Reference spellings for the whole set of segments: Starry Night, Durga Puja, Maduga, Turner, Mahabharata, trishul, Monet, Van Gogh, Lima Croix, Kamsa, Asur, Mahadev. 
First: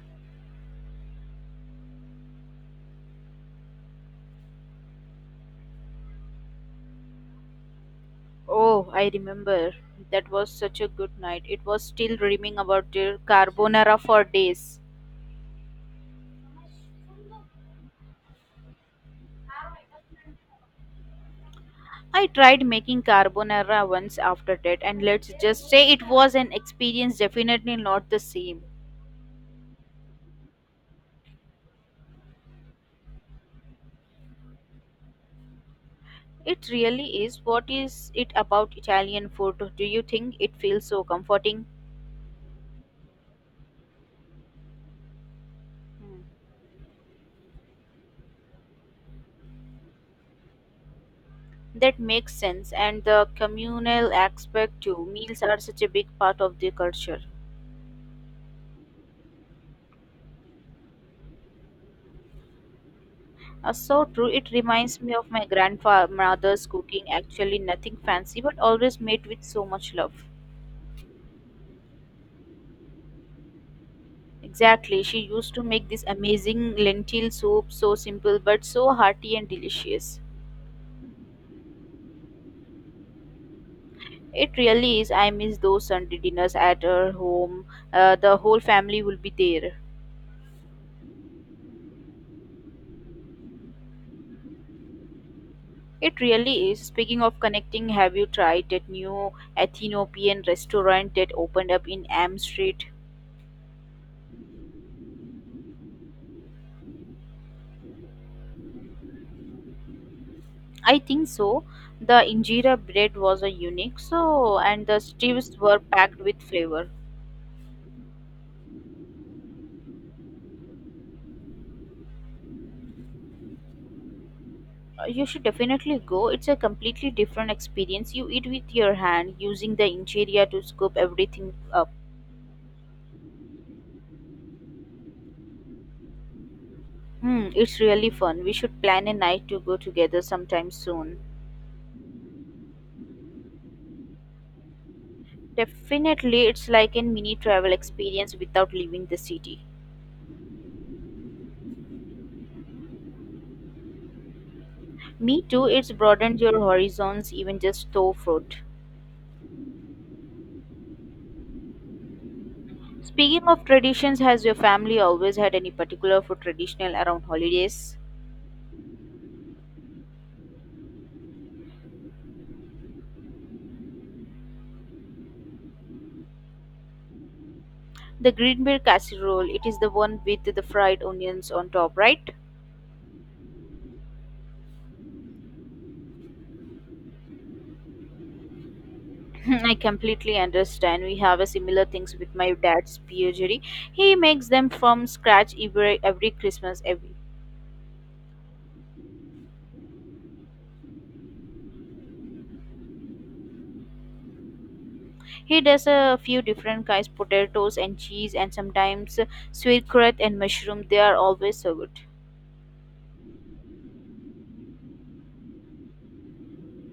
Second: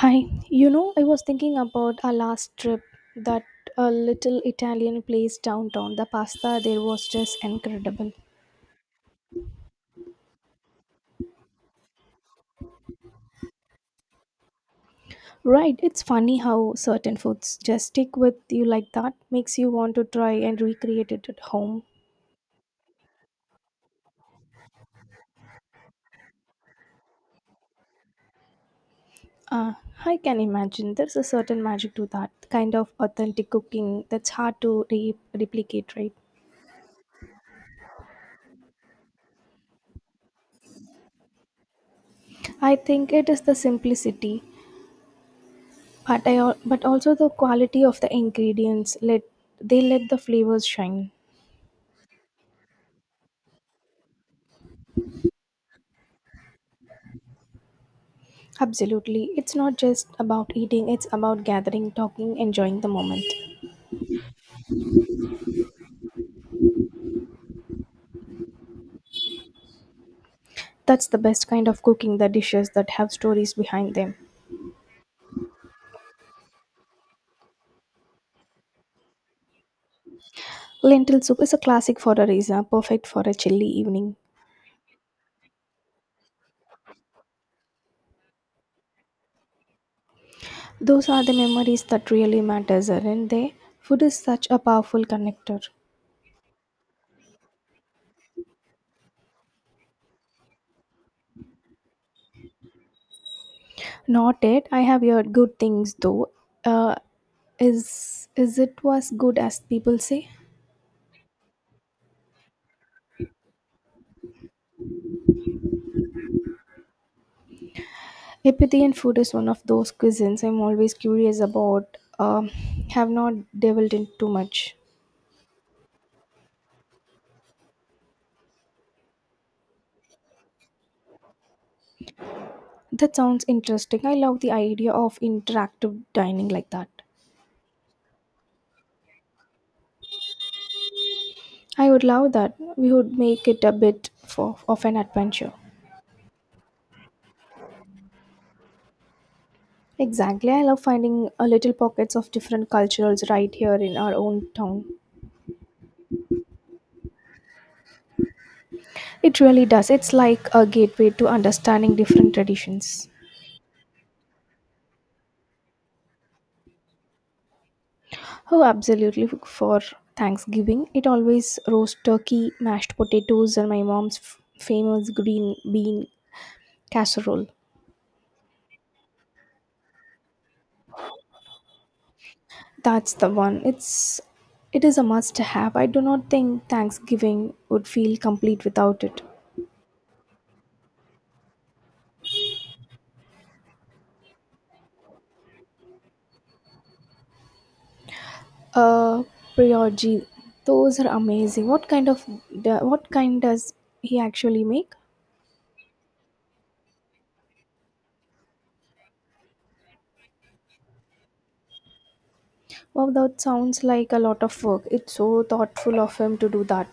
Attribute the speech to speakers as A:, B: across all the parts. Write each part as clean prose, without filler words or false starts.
A: Hi, you know, I was thinking about our last trip that a little Italian place downtown. The pasta there was just incredible.
B: Oh, I remember. That was such a good night. It was still dreaming about your carbonara for days.
A: Right, it's funny how certain foods just stick with you like that, makes you want to try and recreate it at home.
B: I tried making carbonara once after that, and let's just say it was an experience definitely not the same.
A: Uh, I can imagine there's a certain magic to that kind of authentic cooking that's hard to replicate, right?
B: It really is. What is it about Italian food? Do you think it feels so comforting?
A: I think it is the simplicity,
B: Hmm.
A: but but also the quality of the ingredients. Let they let the flavors shine.
B: That makes sense, and the communal aspect too. Meals are such a big part of their culture.
A: Absolutely. It's not just about eating, it's about gathering, talking, enjoying the moment.
B: So true. It reminds me of my grandmother's cooking. Actually, nothing fancy, but always made with so much love.
A: That's the best kind of cooking, the dishes that have stories behind them.
B: Exactly. She used to make this amazing lentil soup, so simple but so hearty and delicious.
A: Lentil soup is a classic for a reason, perfect for a chilly evening.
B: It really is. I miss those Sunday dinners at her home. The whole family will be there.
A: Those are the memories that really matters, aren't they? Food is such a powerful connector.
B: It really is. Speaking of connecting, have you tried that new Ethiopian restaurant that opened up in Am Street?
A: Not yet. I have heard good things though. Uh, is it was good as people say?
B: I think so. The injera bread was a unique, so and the stews were packed with flavor.
A: Epithian food is one of those cuisines I'm always curious about. Have not delved in too much.
B: You should definitely go. It's a completely different experience. You eat with your hand, using the injera to scoop everything up.
A: That sounds interesting. I love the idea of interactive dining like that.
B: Hmm, it's really fun. We should plan a night to go together sometime soon.
A: I would love that. We would make it a bit of an adventure.
B: Definitely, it's like a mini travel experience without leaving the city.
A: Exactly. I love finding little pockets of different cultures right here in our own town.
B: Me too. It's broadened your horizons, even just though food.
A: It really does. It's like a gateway to understanding different traditions.
B: Speaking of traditions, has your family always had any particular food traditional around holidays?
A: Oh, absolutely. For Thanksgiving, it always roast turkey, mashed potatoes, and my mom's famous green bean casserole.
B: The green bean casserole, it is the one with the fried onions on top, right?
A: That's the one. It is a must have. I do not think Thanksgiving would feel complete without it.
B: I completely understand. We have a similar things with my dad's bouchery. He makes them from scratch every Christmas. Every.
A: Uh, brioche. Those are amazing. What kind does he actually make?
B: He does a few different kinds, potatoes and cheese, and sometimes sauerkraut and mushroom. They are always so good.
A: Wow, that sounds like a lot of work. It's so thoughtful of him to do that.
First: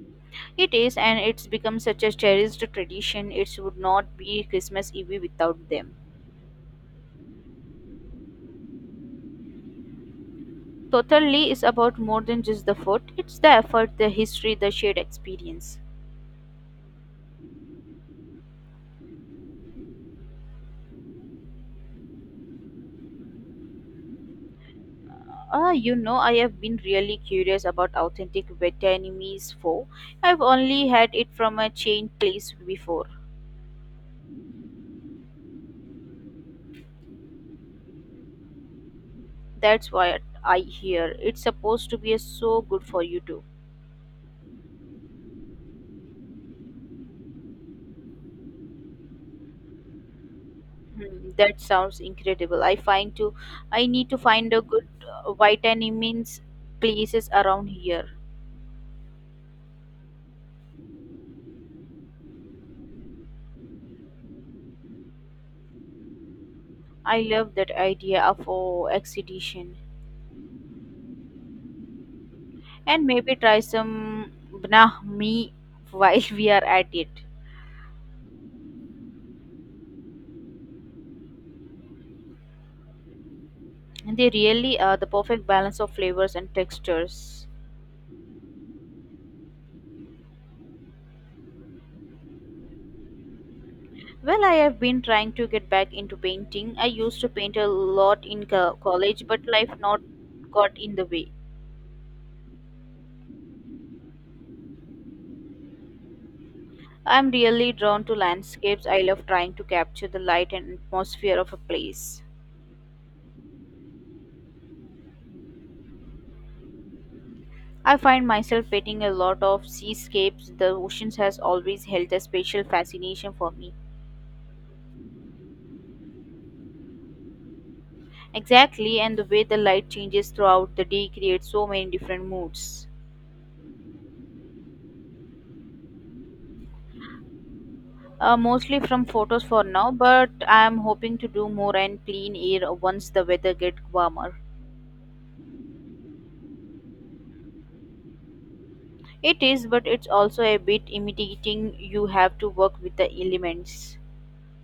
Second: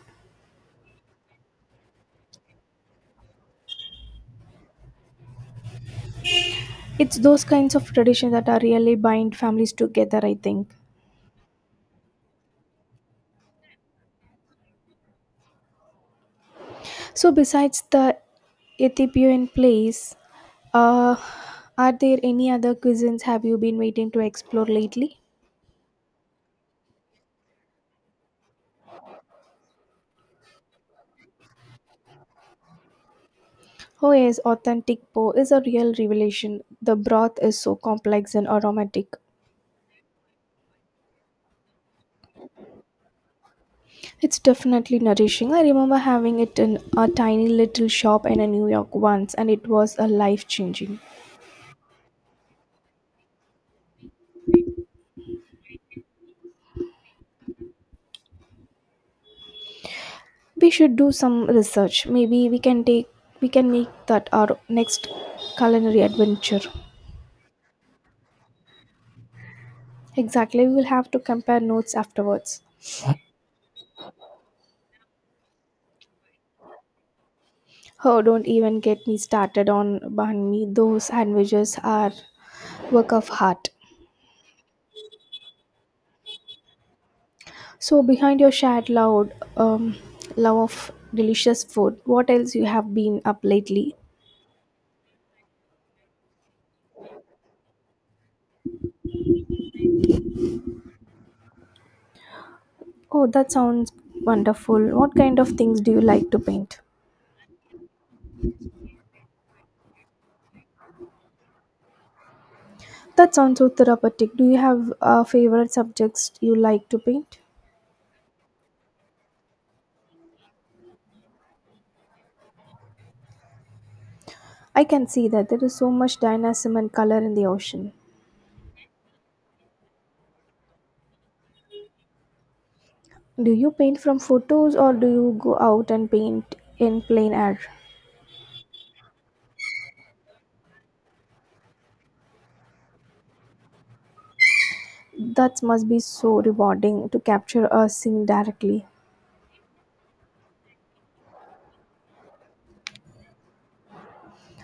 B: It is, and it's become such a cherished tradition. It would not be Christmas Eve without them.
A: It's those kinds of traditions that are really bind families together, I think.
B: Totally is about more than just the food. It's the effort, the history, the shared experience.
A: So, besides the Ethiopian place, uh, are there any other cuisines have you been waiting to explore lately?
B: Ah, you know, I have been really curious about authentic Vietnamese pho. I've only had it from a chain place before.
A: Oh yes, authentic po is a real revelation. The broth is so complex and aromatic.
B: That's why I hear it's supposed to be so good for you too.
A: It's definitely nourishing. I remember having it in a tiny little shop in a New York once and it was a life changing.
B: Hmm, that sounds incredible. I need to find a good Vietnamese places around here.
A: We should do some research, maybe we can make that our next culinary adventure.
B: I love that idea of oh, exhibition.
A: Exactly, we will have to compare notes afterwards.
B: And maybe try some brahmi while we are at it.
A: Oh, don't even get me started on banh mi, those sandwiches are work of heart.
B: They really are the perfect balance of flavors and textures.
A: So behind your shared loud love of delicious food, what else you have been up lately?
B: Well, I have been trying to get back into painting. I used to paint a lot in college, but life not got in the way.
A: Oh, that sounds wonderful. What kind of things do you like to paint?
B: I'm really drawn to landscapes. I love trying to capture the light and atmosphere of a place.
A: That sounds so therapeutic. Do you have favorite subjects you like to paint?
B: I find myself painting a lot of seascapes. The oceans has always held a special fascination for me.
A: I can see that there is so much dynamism and color in the ocean.
B: Exactly, and the way the light changes throughout the day creates so many different moods.
A: Do you paint from photos or do you go out and paint in plain air?
B: Mostly from photos for now, but I am hoping to do more and clean air once the weather gets warmer.
A: That must be so rewarding to capture a scene directly.
B: It is, but it's also a bit intimidating. You have to work with the elements.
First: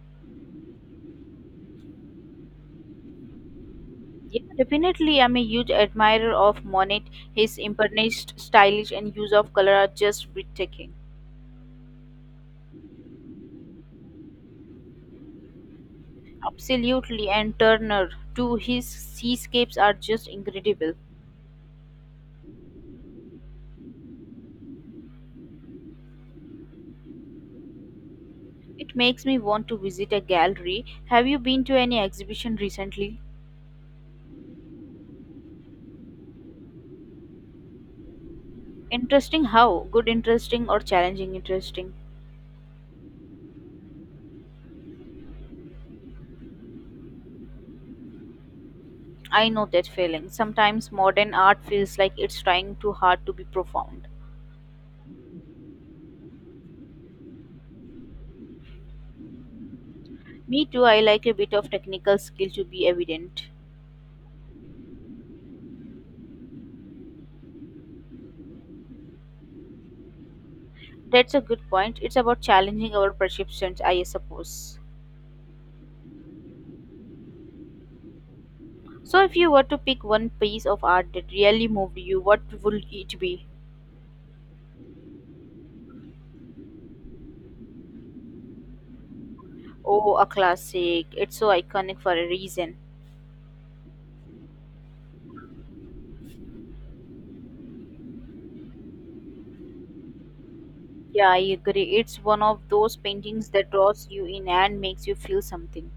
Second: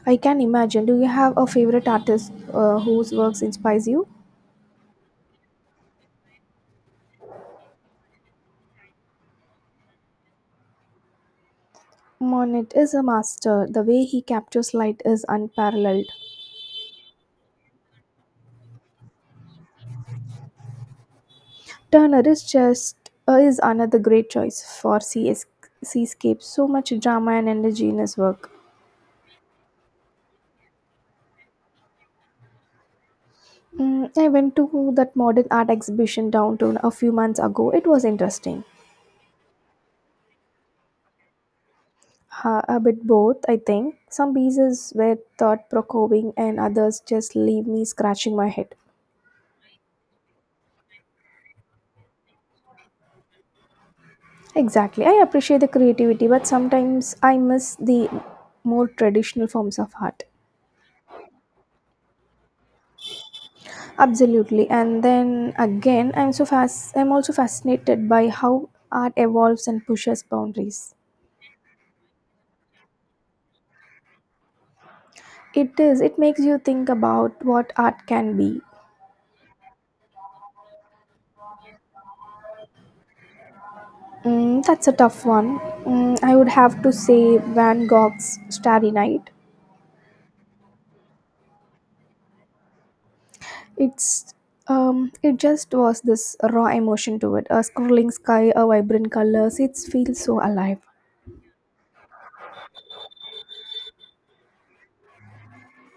A: I can imagine. Do you have a favorite artist whose works inspires you?
B: Yeah, definitely. I'm a huge admirer of Monet. His impernished, stylish, and use of color are just breathtaking.
A: Monet is a master. The way he captures light is unparalleled.
B: Absolutely, and Turner too. His seascapes are just incredible.
A: Turner is another great choice for CS seascape. So much drama and energy in his work.
B: It makes me want to visit a gallery. Have you been to any exhibition recently?
A: Mm, I went to that modern art exhibition downtown a few months ago. It was interesting.
B: Interesting how? Good interesting or challenging interesting?
A: A bit both, I think. Some pieces were thought provoking and others just leave me scratching my head.
B: I know that feeling. Sometimes modern art feels like it's trying too hard to be profound.
A: Exactly. I appreciate the creativity, but sometimes I miss the more traditional forms of art.
B: Me too, I like a bit of technical skill to be evident.
A: Absolutely. And then again, I'm so fast I'm also fascinated by how art evolves and pushes boundaries.
B: That's a good point. It's about challenging our perceptions, I suppose.
A: It is. It makes you think about what art can be.
B: So, if you were to pick one piece of art that really moved you, what would it be?
A: Mm, that's a tough one. Mm, I would have to say Van Gogh's Starry Night.
B: Oh, a classic. It's so iconic for a reason.
A: It's it just was this raw emotion to it. A scrolling sky, a vibrant colors. It feels so alive.
B: Yeah, I agree. It's one of those paintings that draws you in and makes you feel something.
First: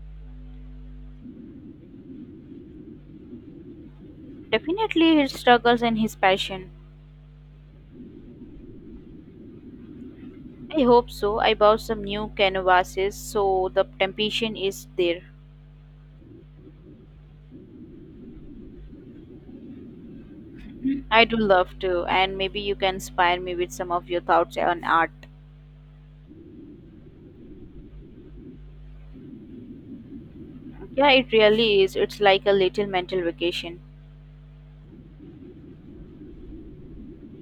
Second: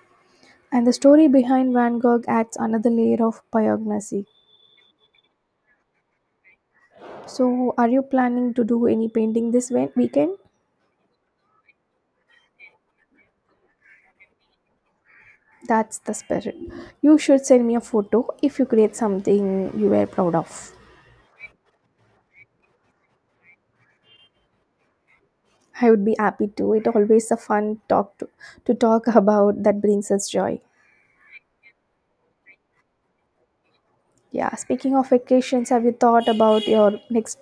A: And the story behind Van Gogh adds another layer of poignancy.
B: Definitely his struggles and his passion.
A: So, are you planning to do any painting this weekend?
B: I hope so. I bought some new canvases, so the temptation is there.
A: That's the spirit. You should send me a photo if you create something you were proud of.
B: I do love to, and maybe you can inspire me with some of your thoughts on art.
A: I would be happy to. It always a to talk about that brings us joy.
B: Yeah, it really is. It's like a little mental vacation.
A: Yeah, speaking of vacations, have you thought about your next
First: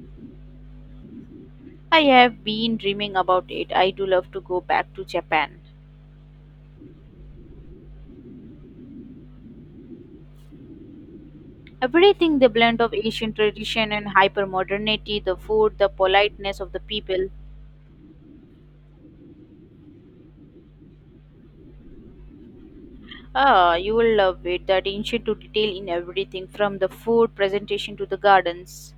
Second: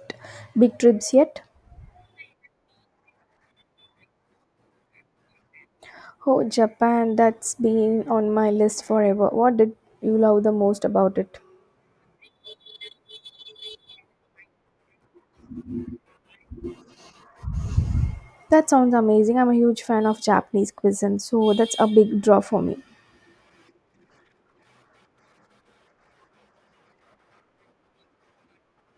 A: big trips yet?
B: I have been dreaming about it. I do love to go back to Japan.
A: Oh, Japan, that's been on my list forever. What did you love the most about it?
B: Everything the blend of Asian tradition and hyper modernity, the food, the politeness of the people.
A: That sounds amazing. I'm a huge fan of Japanese cuisine, so that's a big draw for me.
B: Ah, you will love it. That ancient to detail in everything from the food presentation to the gardens.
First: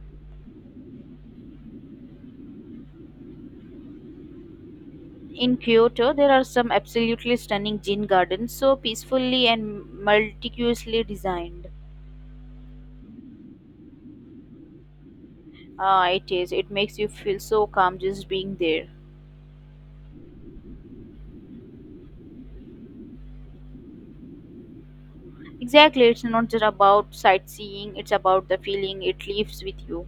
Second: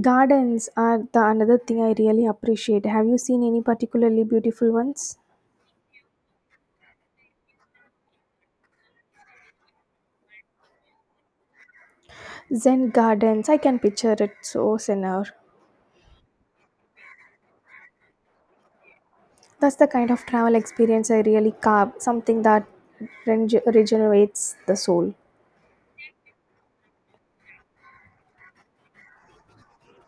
A: Gardens are the another thing I really appreciate. Have you seen any particularly beautiful ones?
B: In Kyoto, there are some absolutely stunning gin gardens, so peacefully and meticulously designed.
A: Zen gardens, I can picture it so senor.
B: Ah, it is. It makes you feel so calm just being there.
A: That's the kind of travel experience I really carve, something that regenerates the soul.
B: Exactly, it's not just about sightseeing, it's about the feeling it leaves with you.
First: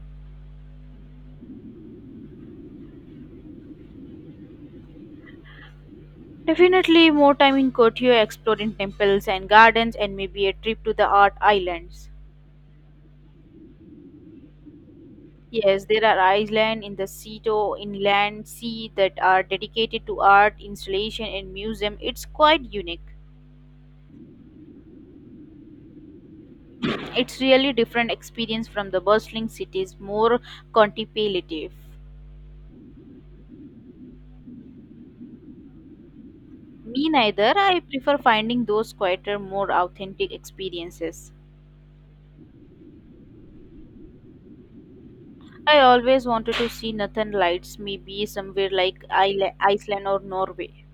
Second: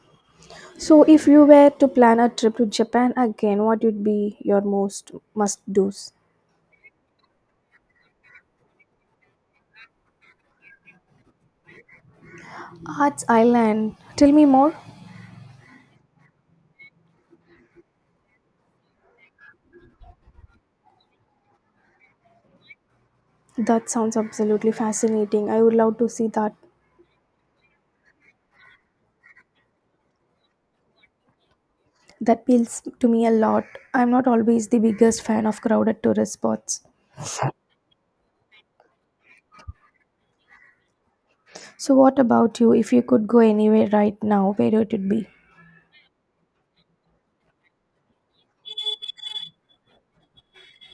A: So, if you were to plan a trip to Japan again, what would be your most must do's?
B: Definitely more time in Kyoto exploring temples and gardens and maybe a trip to the art islands.
A: Arts Island. Tell me more.
B: Yes, there are islands in the Seto inland sea that are dedicated to art, installation, and museum. It's quite unique.
A: That sounds absolutely fascinating. I would love to see that.
B: It's really different experience from the bustling cities, more contemplative.
A: That appeals to me a lot. I'm not always the biggest fan of crowded tourist spots.
B: Me neither. I prefer finding those quieter, more authentic experiences.
A: So, what about you? If you could go anywhere right now, where would it be?
B: I always wanted to see northern lights, maybe somewhere like Iceland or Norway.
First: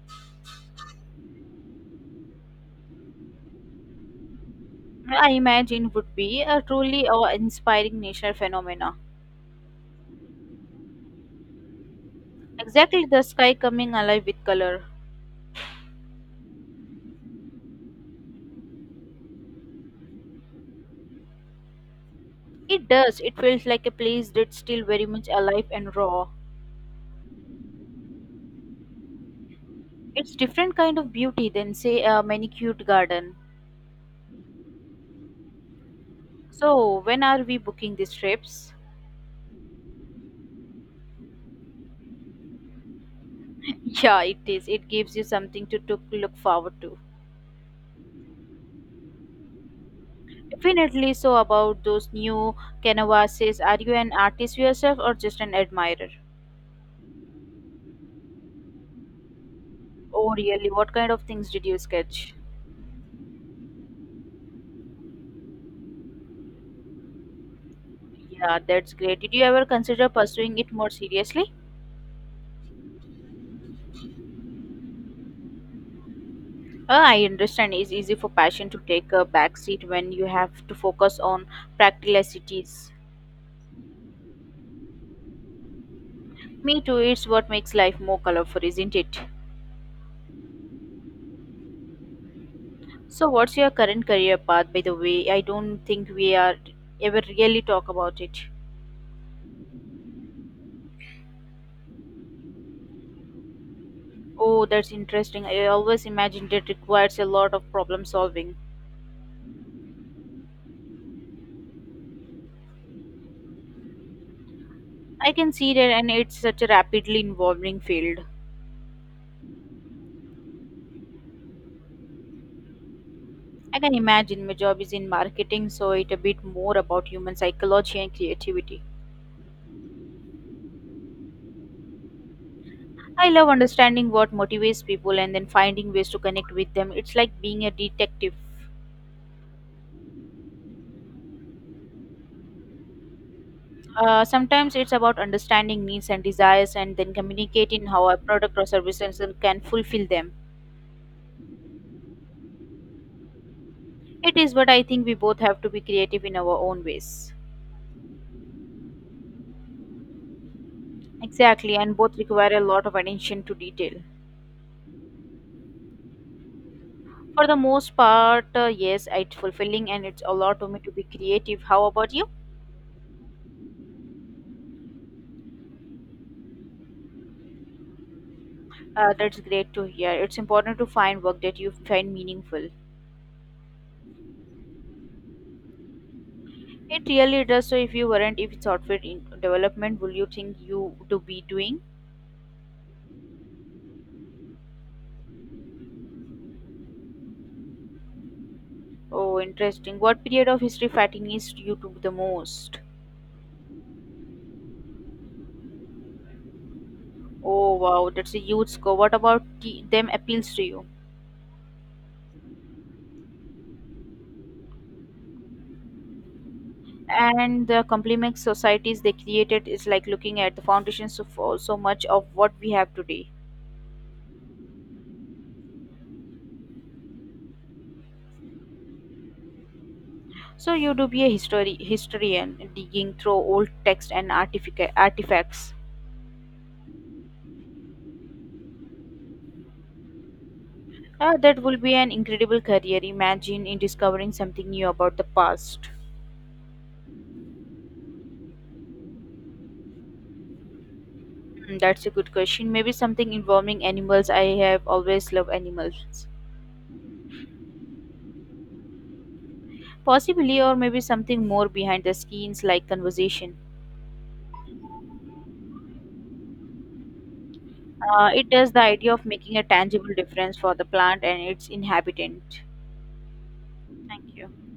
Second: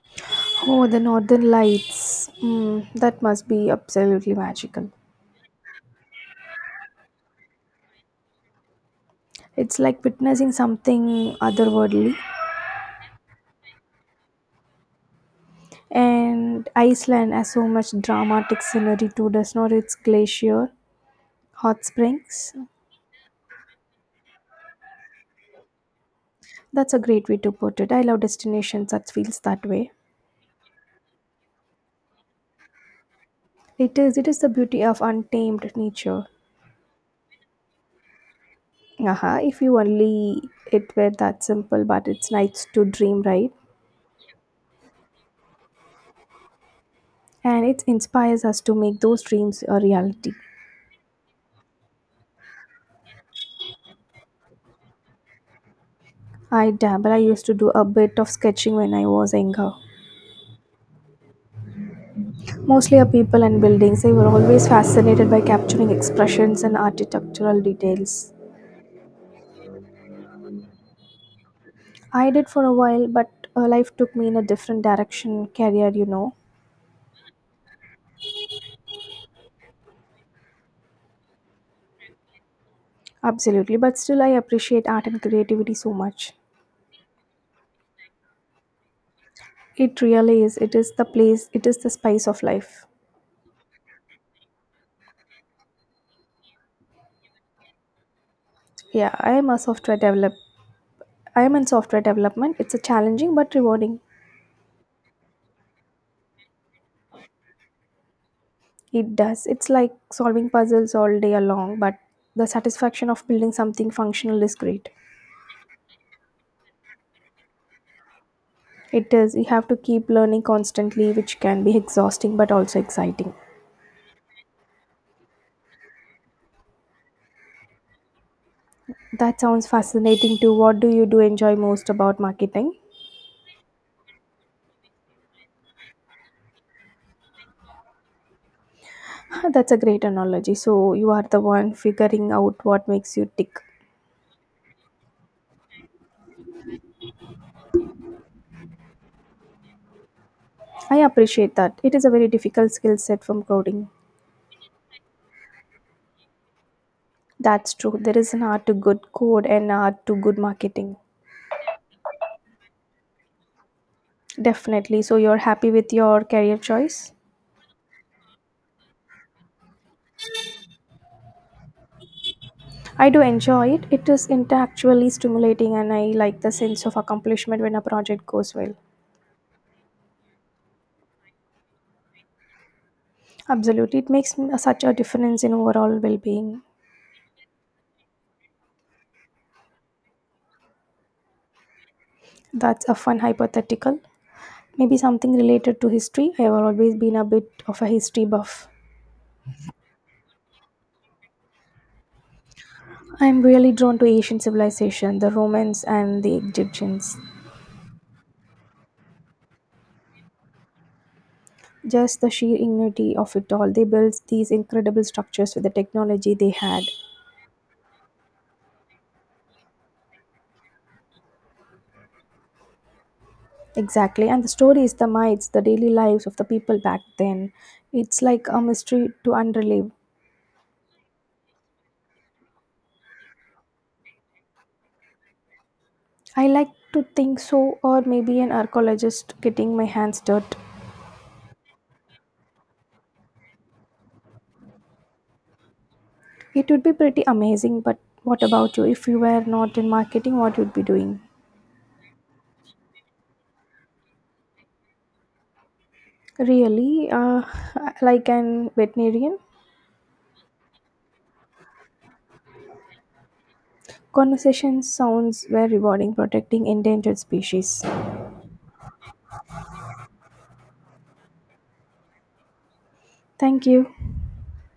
A: Oh, the northern lights. Mm, that must be absolutely magical.
B: I imagine would be a truly awe inspiring nature phenomena.
A: It's like witnessing something otherworldly.
B: Exactly the sky coming alive with color.
A: And Iceland has so much dramatic scenery too, does not its glacier, hot springs?
B: It does. It feels like a place that's still very much alive and raw.
A: That's a great way to put it. I love destinations that feels that way.
B: It's different kind of beauty than say a manicured garden.
A: It is the beauty of untamed nature.
B: So, when are we booking these trips?
A: Aha, if you only it were that simple, but it's nice to dream, right?
B: Yeah, it is. It gives you something to look forward to.
A: And it inspires us to make those dreams a reality.
B: Definitely. So, about those new canvases, are you an artist yourself or just an admirer?
A: I dabble, I used to do a bit of sketching when I was younger.
B: Oh, really? What kind of things did you sketch?
A: Mostly of people and buildings. I were always fascinated by capturing expressions and architectural details.
B: Yeah, that's great. Did you ever consider pursuing it more seriously?
A: I did for a while, but life took me in a different direction, career, you know.
B: I understand it's easy for passion to take a backseat when you have to focus on practicalities.
A: Absolutely, but still, I appreciate art and creativity so much.
B: Me too, it's what makes life more colorful, isn't it?
A: It really is. It is the place, it is the spice of life.
B: So, what's your current career path, by the way? I don't think we are ever really talk about it.
A: Yeah, I am a software develop. I am in software development. It's a challenging but rewarding.
B: Oh, that's interesting. I always imagined it requires a lot of problem solving.
A: It does. It's like solving puzzles all day long, but the satisfaction of building something functional is great.
B: I can see that, and it's such a rapidly evolving field.
A: It is. You have to keep learning constantly, which can be exhausting but also exciting.
B: I can imagine my job is in marketing, so it's a bit more about human psychology and creativity.
A: That sounds fascinating too. What do you do enjoy most about marketing?
B: I love understanding what motivates people and then finding ways to connect with them. It's like being a detective.
A: That's a great analogy. So you are the one figuring out what makes you tick.
B: Sometimes it's about understanding needs and desires and then communicating how a product or services can fulfill them.
A: I appreciate that. It is a very difficult skill set from coding.
B: It is, but I think we both have to be creative in our own ways.
A: That's true. There is an art to good code and art to good marketing.
B: Exactly, and both require a lot of attention to detail.
A: Definitely. So you're happy with your career choice?
B: For the most part, yes, it's fulfilling and it's a lot to me to be creative. How about you?
A: I do enjoy it. It is intellectually stimulating and I like the sense of accomplishment when a project goes well.
B: That's great to hear. It's important to find work that you find meaningful.
A: Absolutely. It makes such a difference in overall well being.
B: It really does. So, if you weren't, if it's outfit in development, will you think you to be doing?
A: That's a fun hypothetical. Maybe something related to history. I have always been a bit of a history buff.
B: Oh, interesting. What period of history fascinates you to the most?
A: I'm really drawn to Asian civilization, the Romans and the Egyptians.
B: Oh, wow, that's a huge score. What about the, them appeals to you?
A: Just the sheer ingenuity of it all. They built these incredible structures with the technology they had.
B: And the complex societies they created is like looking at the foundations of so much of what we have today.
A: Exactly. And the stories, the myths, the daily lives of the people back then. It's like a mystery to unrelieve.
B: So you do be a history historian, digging through old texts and artifacts.
A: I like to think so, or maybe an archaeologist getting my hands dirt.
B: Ah, that will be an incredible career. Imagine in discovering something new about the past.
A: It would be pretty amazing, but what about you? If you were not in marketing, what would be doing?
B: Mm, that's a good question. Maybe something involving animals. I have always loved animals.
A: Really, like an veterinarian?
B: Possibly, or maybe something more behind the scenes like conversation.
A: Conversation sounds very rewarding, protecting endangered species.
B: It does the idea of making a tangible difference for the plant and its inhabitant.
A: Thank you.
B: Thank you.